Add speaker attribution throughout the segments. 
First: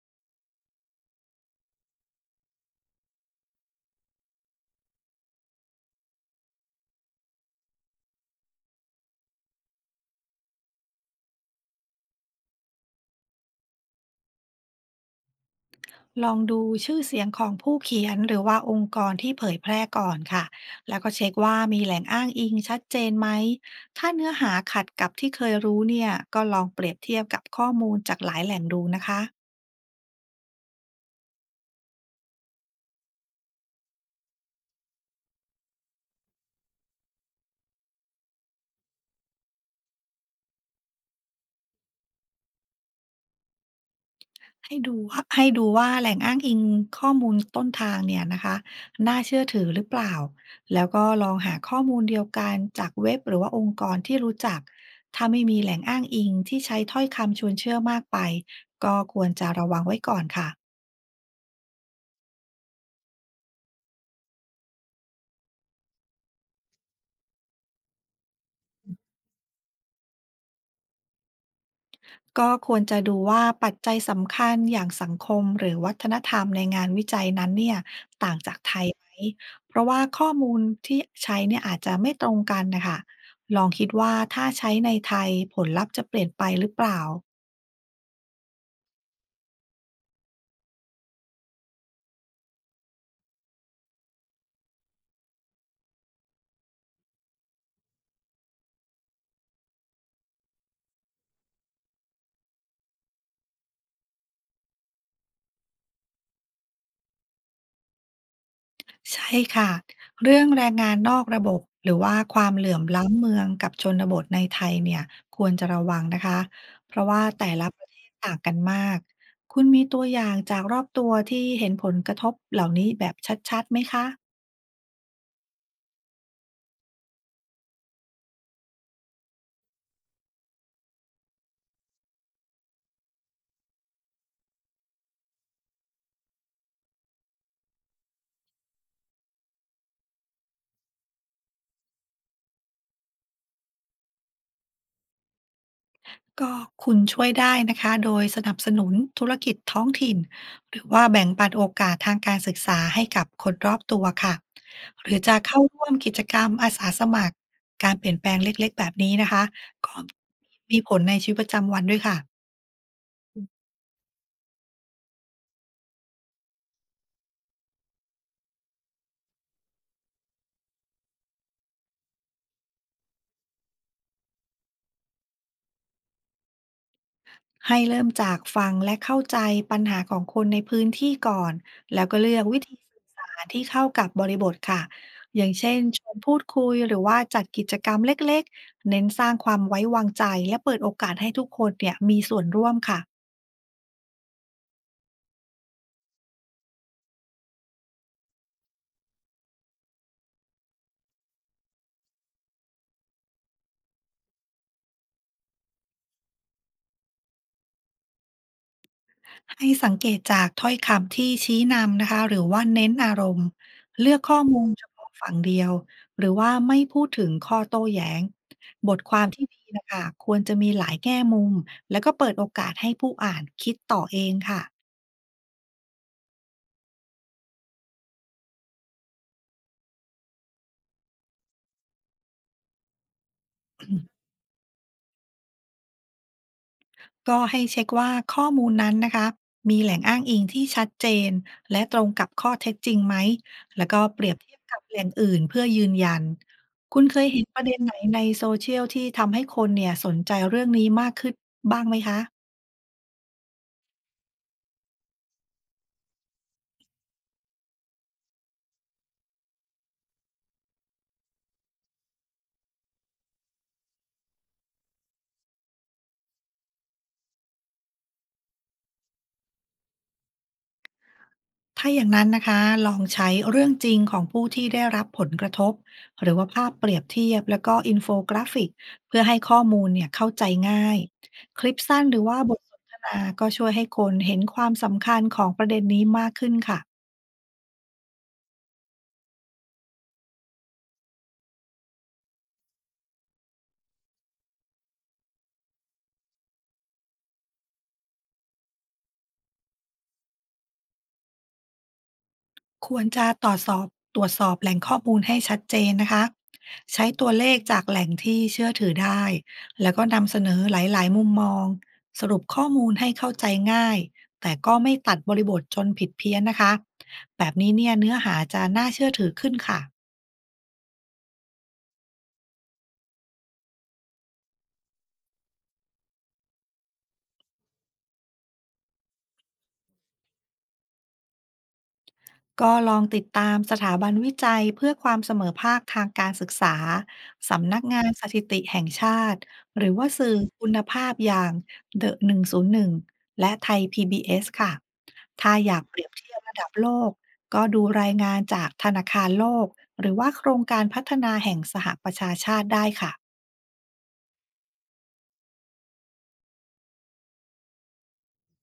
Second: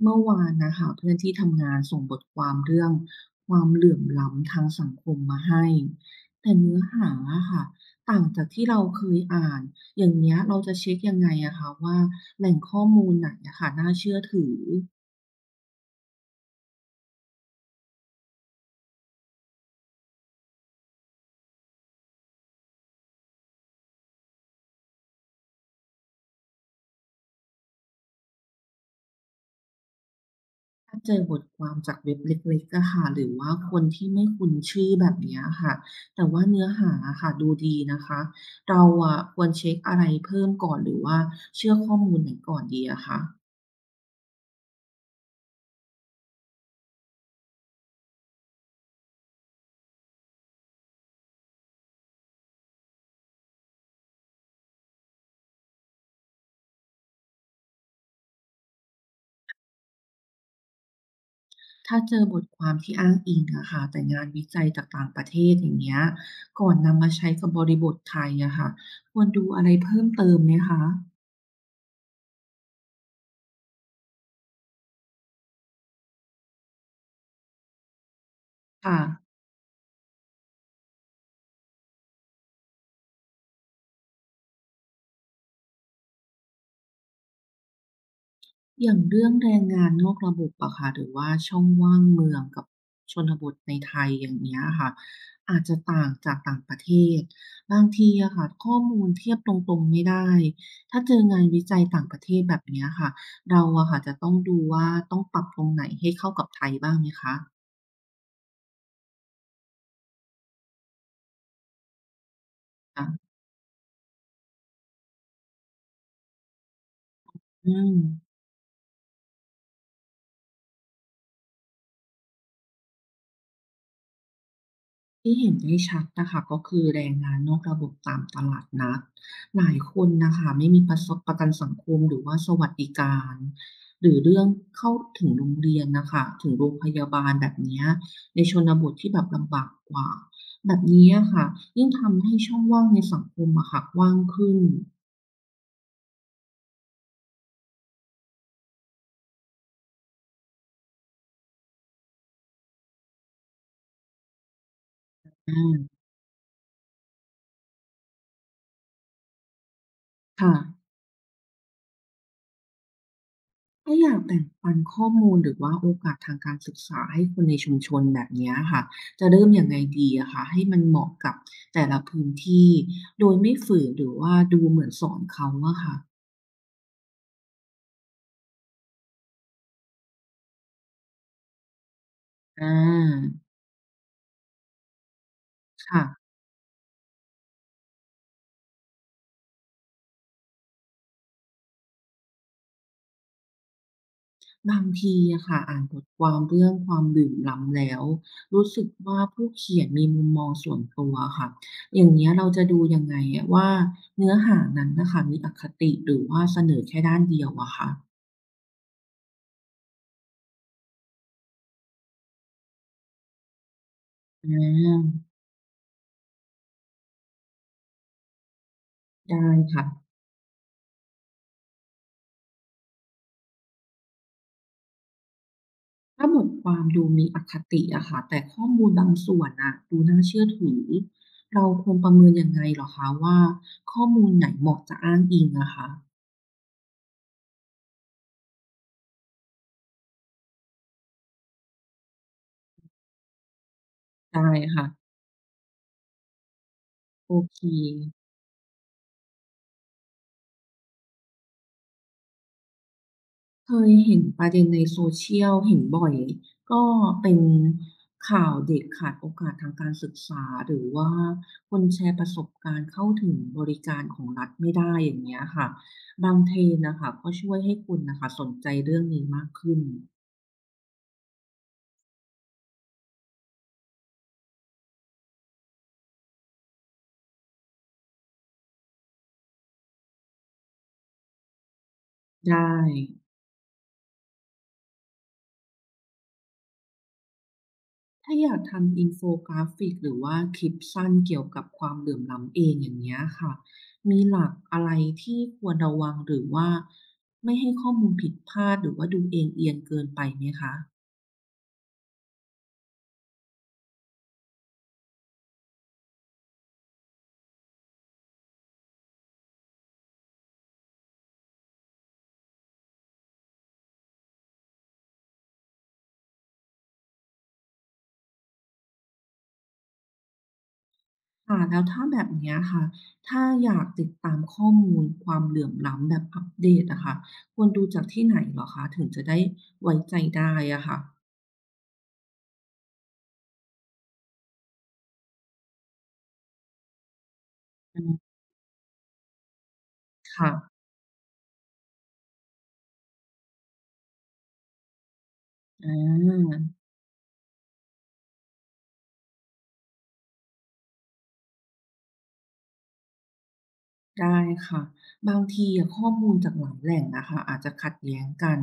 Speaker 1: เมื่อวานนะคะเพื่อนที่ทำงานส่งบทความเรื่องความเหลื่อมล้ำทางสังคมมาให้แต่เนื้อหาอะค่ะต่างจากที่เราเคยอ่านอย่างเนี้ยเราจะเช็คยังไงอะคะว่าแหล่งข้อมูลไหนอะค่ะน่าเชื่อถือ
Speaker 2: ลองดูชื่อเสียงของผู้เขียนหรือว่าองค์กรที่เผยแพร่ก่อนค่ะแล้วก็เช็คว่ามีแหล่งอ้างอิงชัดเจนไหม ถ้าเนื้อหาขัดกับที่เคยรู้เนี่ยก็ลองเปรียบเทียบกับข้อมูลจากหลายแหล่งดูนะคะ
Speaker 1: ถ้าเจอบทความจากเว็บเล็กๆอะค่ะหรือว่าคนที่ไม่คุ้นชื่อแบบเนี้ยค่ะแต่ว่าเนื้อหาอะค่ะดูดีนะคะเราอะควรเช็คอะไรเพิ่มก่อนหรือว่าเชื่อข้อมูลไหนก่อนดีอะคะ
Speaker 2: ให้ดูว่าแหล่งอ้างอิงข้อมูลต้นทางเนี่ยนะคะน่าเชื่อถือหรือเปล่าแล้วก็ลองหาข้อมูลเดียวกันจากเว็บหรือว่าองค์กรที่รู้จักถ้าไม่มีแหล่งอ้างอิงที่ใช้ถ้อยคำชวนเชื่อมากไป
Speaker 1: ถ้าเจอบทความที่อ้างอิงอะค่ะแต่งานวิจัยจากต่างประเทศอย่างเงี้ยก่อนนำมาใช้กับบริบทไทยอะค่ะควรดูอะไรเพิ่มเติมไหมคะ
Speaker 2: ก็ควรจะดูว่าปัจจัยสำคัญอย่างสังคมหรือวัฒนธรรมในงานวิจัยนั้นเนี่ยต่างจากไทย
Speaker 1: ค่ะ
Speaker 2: ไหมเพราะว่าข้อมูลที่ใช้เนี่ยอาจจะไม่ตรงกันนะคะลองคิดว่าถ้าใช้ในไทยผลลัพธ์จะเปลี่ยนไปหรือเปล่า
Speaker 1: อย่างเรื่องแรงงานนอกระบบอะค่ะหรือว่าช่องว่างเมืองกับชนบทในไทยอย่างเงี้ยค่ะอาจจะต่างจากต่างประเทศบางทีอะค่ะข้อมูลเทียบตรงๆไม่ได้ถ้าเจองานวิจัยต่างประเทศแบบเนี้ยค่ะเราอะค่ะจะต้องดูว่าต้องปรับตรงไหนให้เข้ากับไทยบ้างไหมคะ
Speaker 2: ใช่ค่ะเรื่องแรงงานนอกระบบหรือว่าความเหลื่อมล้ำ
Speaker 1: ค่ะ
Speaker 2: เมืองกับชนบทในไทยเนี่ยควรจะระวังนะคะเพราะว่าแต่ละ
Speaker 1: อื
Speaker 2: ประ
Speaker 1: ม
Speaker 2: เทศต่างกันมากคุณมีตัวอย่างจากรอบตัวที่เห็นผลกระทบเหล่านี้แบบชัดๆไหมคะ
Speaker 1: ที่เห็นได้ชัดนะคะก็คือแรงงานนอกระบบตามตลาดนัดหลายคนนะคะไม่มีประสบประกันสังคมหรือว่าสวัสดิการหรือเรื่องเข้าถึงโรงเรียนนะคะถึงโรงพยาบาลแบบเนี้ยในชนบทที่แบบลำบากกว่าแบบนี้อะค่ะยิ่งทำให้ช่องว่างในสังคมอะค่ะกว้างขึ้น
Speaker 2: ก็คุณช่วยได้นะคะโดยสนับสนุนธุรกิจท้องถิ่นหรือว่าแบ่งปันโอกาสทางการศึกษาให้กับคนรอบตัวค่ะหรือจะเข้าร่วม
Speaker 1: อา
Speaker 2: กิจกรรมอาสาสมัครการเปลี่ยนแปลงเล็กๆแบบนี้นะคะก็
Speaker 1: ค่ะ
Speaker 2: มีผลในชีวิตประจำวันด้วยค่ะ
Speaker 1: ถ้าอยากแบ่งปันข้อมูลหรือว่าโอกาสทางการศึกษาให้คนในชุมชนแบบเนี้ยค่ะจะเริ่มยังไงดีอะคะให้มันเหมาะกับแต่ละพื้นที่โดยไม่ฝืนหรือว่าดูเหมือนสอนเขาอะค่ะ
Speaker 2: ให้เริ่มจากฟังและเข้าใจปัญหาของคนในพื้นที่ก่อน แล้วก็เลือกวิ
Speaker 1: อา
Speaker 2: ธีสื่อสารที่เข้ากับบริบทค่ะ อย่างเช่นชวน
Speaker 1: ค่ะ
Speaker 2: พูดคุยหรือว่าจัดกิจกรรมเล็กๆเน้นสร้างความไว้วางใจและเปิดโอกาสให้ทุกคนเนี่ยมีส่วนร่วมค่ะ
Speaker 1: บางทีอะค่ะอ่านบทความเรื่องความเหลื่อมล้ำแล้วรู้สึกว่าผู้เขียนมีมุมมองส่วนตัวอะค่ะอย่างเงี้ยเราจะดูยังไงอะว่าเนื้อหานั้นน่ะค่ะมีอคติหรือว่าเสนอแค่ด้านเดียวอะคะ
Speaker 2: ให้สังเกตจากถ้อยคำที่ชี้นำนะคะหรือว่าเน้นอารมณ์เลือกข้อ
Speaker 1: อ
Speaker 2: มูลมเฉพาะฝั่
Speaker 1: า
Speaker 2: งเดียวหรือว่าไม่พูดถึงข้อโต้แย้งบทความ
Speaker 1: ได้
Speaker 2: ที่ดี
Speaker 1: ค่ะ
Speaker 2: นะคะควรจะมีหลายแง่มุมแล้วก็เปิดโอกาสให้ผู้อ่านคิดต่อเองค่ะ
Speaker 1: ถ้าบทความดูมีอคติอะค่ะแต่ข้อมูลบางส่วนน่ะดูน่าเชื่อถือเราควรประเมินยังไงเหรอคะว่าข้อมูลไหนเหมาะจะอ้างอิงอะคะ
Speaker 2: ก็ให้เช็คว่าข้อมูลนั้นนะคะมีแหล่งอ้างอิงที่ชัดเจนและตรงกับข้อเท็จจริงไหมแล้วก็เปรียบ
Speaker 1: ได้
Speaker 2: เทียบกับ
Speaker 1: ค่ะ
Speaker 2: แหล่งอื่นเพื่อยืนยันคุณเคย
Speaker 1: โอ
Speaker 2: เห็นป
Speaker 1: เค
Speaker 2: ระเด็นไหนในโซเชียลที่ทำให้คนเนี่ยสนใจเรื่องนี้มากขึ้นบ้างไหมคะ
Speaker 1: เคยเห็นประเด็นใน Social เห็นบ่อยก็เป็นข่าวเด็กขาดโอกาสทางการศึกษาหรือว่าคนแชร์ประสบการณ์เข้าถึงบริการของรัฐไม่ได้อย่างเงี้ยค่ะบาง Trend น่ะค่ะก็ช่วยให้คุณน่ะค่ะสนใจเรื่องนี้มากขึ้น
Speaker 2: ถ้าอย่างนั้นนะคะลองใช้เรื่องจริงของผู้ที่ได้รับผลกระทบหรือว่าภาพเปรียบเทียบแล้วก็อินโฟกราฟิกเพื่อให้ข้อมูลเนี่ยเข้าใจง่ายคลิปสั้นหรือว่าบท
Speaker 1: ได้
Speaker 2: สนทนาก็ช่วยให้คนเห็นความสำคัญของประเด็นนี้มากขึ้นค่ะ
Speaker 1: ถ้าอยากทำอินโฟกราฟิกหรือว่าคลิปสั้นเกี่ยวกับความเหลื่อมล้ำเองอย่างเงี้ยค่ะมีหลักอะไรที่ควรระวังหรือว่าไม่ให้ข้อมูลผิดพลาดหรือว่าดูเอ็นเอียงเกินไปไหมคะ
Speaker 2: ควรจะตรวจสอบตรวจสอบแหล่งข้อมูลให้ชัดเจนนะคะใช้ตัวเลขจากแหล่งที่เชื่อถือได้แล้วก็นำเสนอหลายๆมุมมองสรุปข้อมูลให้เข้าใจง่ายแต่ก็ไม่ตัดบริบทจนผิดเพี้ยนนะคะแบบนี้เนี่ยเนื้อหาจะน่าเชื่อถือขึ้นค่ะ
Speaker 1: ค่ะแล้วถ้าแบบเนี้ยค่ะถ้าอยากติดตามข้อมูลความเหลื่อมล้ำแบบอัปเดตอะค่ะควรดูจากที่ไหนเหรอคะถึงจะได้ไว้ใจได้อะค่ะ
Speaker 2: ก็ลองติดตามสถาบันวิจัยเพื่อความเสมอภาคทางการศึกษาสำนัก
Speaker 1: อื
Speaker 2: งาน
Speaker 1: ม
Speaker 2: สถิติแห่งชาติหรือว่าสื่อคุ
Speaker 1: ค่ะ
Speaker 2: ณภาพอย่าง The 101และไทย PBS ค่ะถ้าอยาก
Speaker 1: อา
Speaker 2: เปรียบเทียบระดับโลกก็ดูรายงานจากธนาคารโลกหรือว่าโครงการพัฒนาแห่งสหประชาชาติได้ค่ะ
Speaker 1: ได้ค่ะบางทีอะข้อมูลจากหลายแหล่งนะคะอาจจะขัดแย้งกัน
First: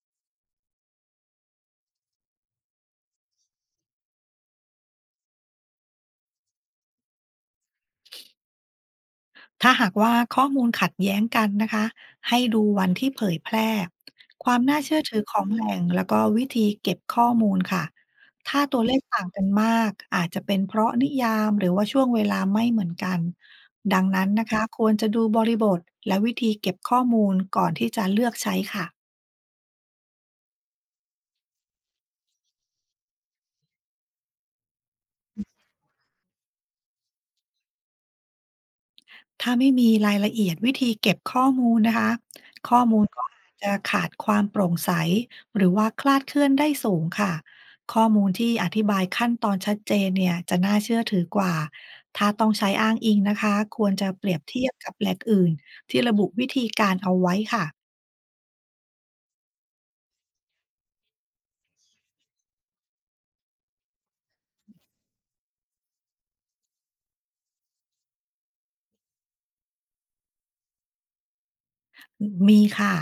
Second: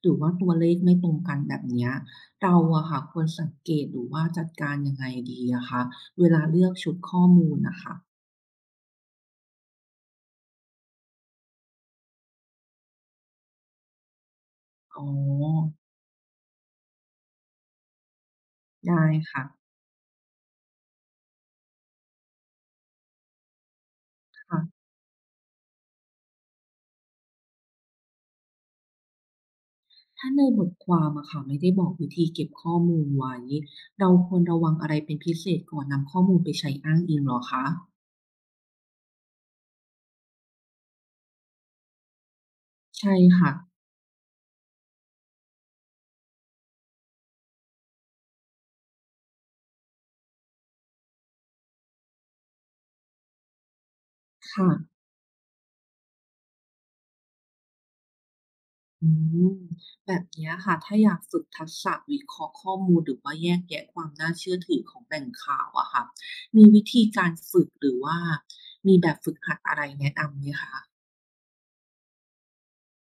Speaker 1: หรือว่าตัวเลขไม่ตรงกันแบบเนี้ยเราอะค่ะควรสังเกตหรือว่าจัดการยังไงดีอะคะเวลาเลือกชุดข้อมูลนะคะ
Speaker 2: ถ้าหากว่าข้อมูลขัดแย้งกันนะคะให้ดูวันที่เผยแพร่ความน่าเชื่
Speaker 1: อ๋
Speaker 2: อ
Speaker 1: อ
Speaker 2: ถือของแหล่งแล้วก็วิธีเก็บข้อมูลค่ะถ้าตัวเลข
Speaker 1: ได้
Speaker 2: ต่างกั
Speaker 1: ค่ะ
Speaker 2: นมากอาจจะเป็นเพราะนิยามหรือว่าช่วงเวลาไม่เหมือนกันดังนั้นนะ
Speaker 1: ค่ะ
Speaker 2: คะควรจะดูบริบทและวิธีเก็บข้อมูลก่อนที่จะเลือกใช้ค่ะ
Speaker 1: ถ้าในบทความอะค่ะไม่ได้บอกวิธีเก็บข้อมูลไว้เราควรระวังอะไรเป็นพิเศษก่อนนำข้อมูลไปใช้อ้างอิงเหรอคะ
Speaker 2: ถ้าไม่มีรายละเอียดวิธีเก็บข้อมูลนะคะข้อมูล
Speaker 1: ใช่
Speaker 2: ก็อา
Speaker 1: ค่ะ
Speaker 2: จจะขาดความโปร่งใสหรือว่าคลาดเคลื่อนได้สูงค่ะข้อมูลที่อธิบายขั้นตอนชัดเจนเนี่ยจะน่าเชื่อถือกว่าถ้าต้องใช้อ้างอิงนะคะควรจะเปรียบเที
Speaker 1: ค่ะ
Speaker 2: ยบกับแหล่งอื่นที่ระบุวิธีการเอาไว้ค่ะ
Speaker 1: อืมแบบเนี้ยค่ะถ้าอยากฝึกทักษะวิเคราะห์ข้อมูลหรือว่าแยกแยะความน่าเชื่อถือของแหล่งข่าวอะค่ะมีวิธีการฝึกหรือว่ามีแบบฝึกหัดอะไรแนะนำไหมคะ
Speaker 2: มีค่ะ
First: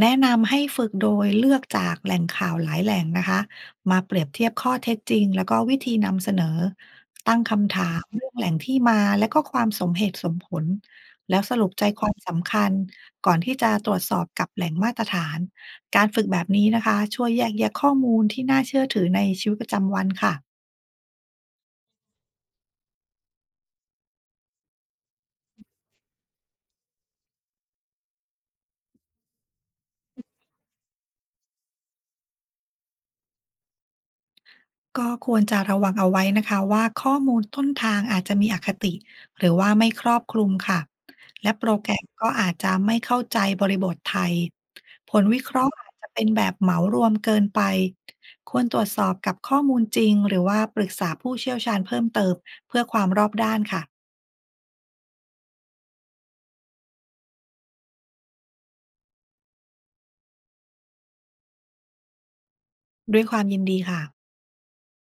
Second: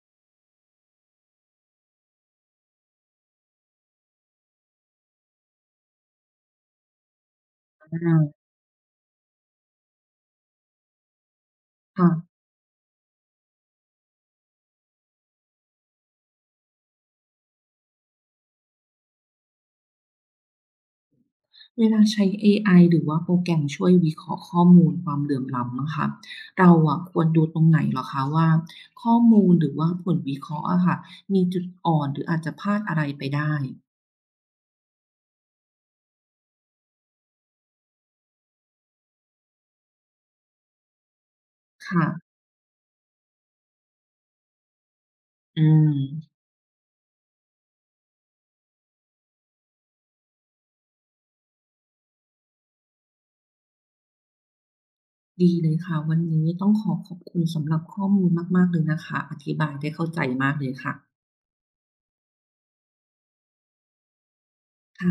Speaker 2: แนะนำให้ฝึกโดยเลือกจากแหล่งข่าวหลายแหล่งนะคะมาเปรียบเทียบข้อเท็จจริงแล้วก็วิธีนำเสนอตั้งคำถาม
Speaker 1: อา
Speaker 2: เรื่องแหล่งที่มาและก็ความสมเหตุสมผลแล้วสรุปใจความ
Speaker 1: ค่ะ
Speaker 2: สำคัญก่อนที่จะตรวจสอบกับแหล่งมาตรฐานการฝึกแบบนี้นะคะช่วยแยกแยะข้อมูลที่น่าเชื่อถือในชีวิตประจำวันค่ะ
Speaker 1: เวลาใช้เอไอหรือว่าโปรแกรมช่วยวิเคราะห์ข้อมูลความเหลื่อมล้ำนะคะเราอะควรดูตรงไหนเหรอคะว่าข้อมูลหรือว่าผลวิเคราะห์อะค่ะมีจุดอ่อนหรืออาจจะพลาดอะไรไปได้
Speaker 2: ก็ควรจะระวังเอาไว้นะคะว่าข้อมูลต้นทางอาจจะมีอคติหรือว่าไม่ครอบคลุมค่ะและโปรแกรม
Speaker 1: ค่ะ
Speaker 2: ก็อาจจะไม่เข้าใจบริบทไทยผลวิเค
Speaker 1: อื
Speaker 2: ราะห์อาจจะเป็น
Speaker 1: ม
Speaker 2: แบบเหมารวมเกินไปควรตรวจสอบกับข้อมูลจริงหรือว่าปรึกษาผู้เชี่ยวชาญเพิ่มเติมเพื่อความรอบด้านค่ะ
Speaker 1: ดีเลยค่ะวันนี้ต้องขอขอบคุณสำหรับข้อมูลมากๆเลยนะคะอธิบายได้เข้าใจมากเลยค่ะ
Speaker 2: ด้วยความยินดีค่ะ
Speaker 1: ค่ะ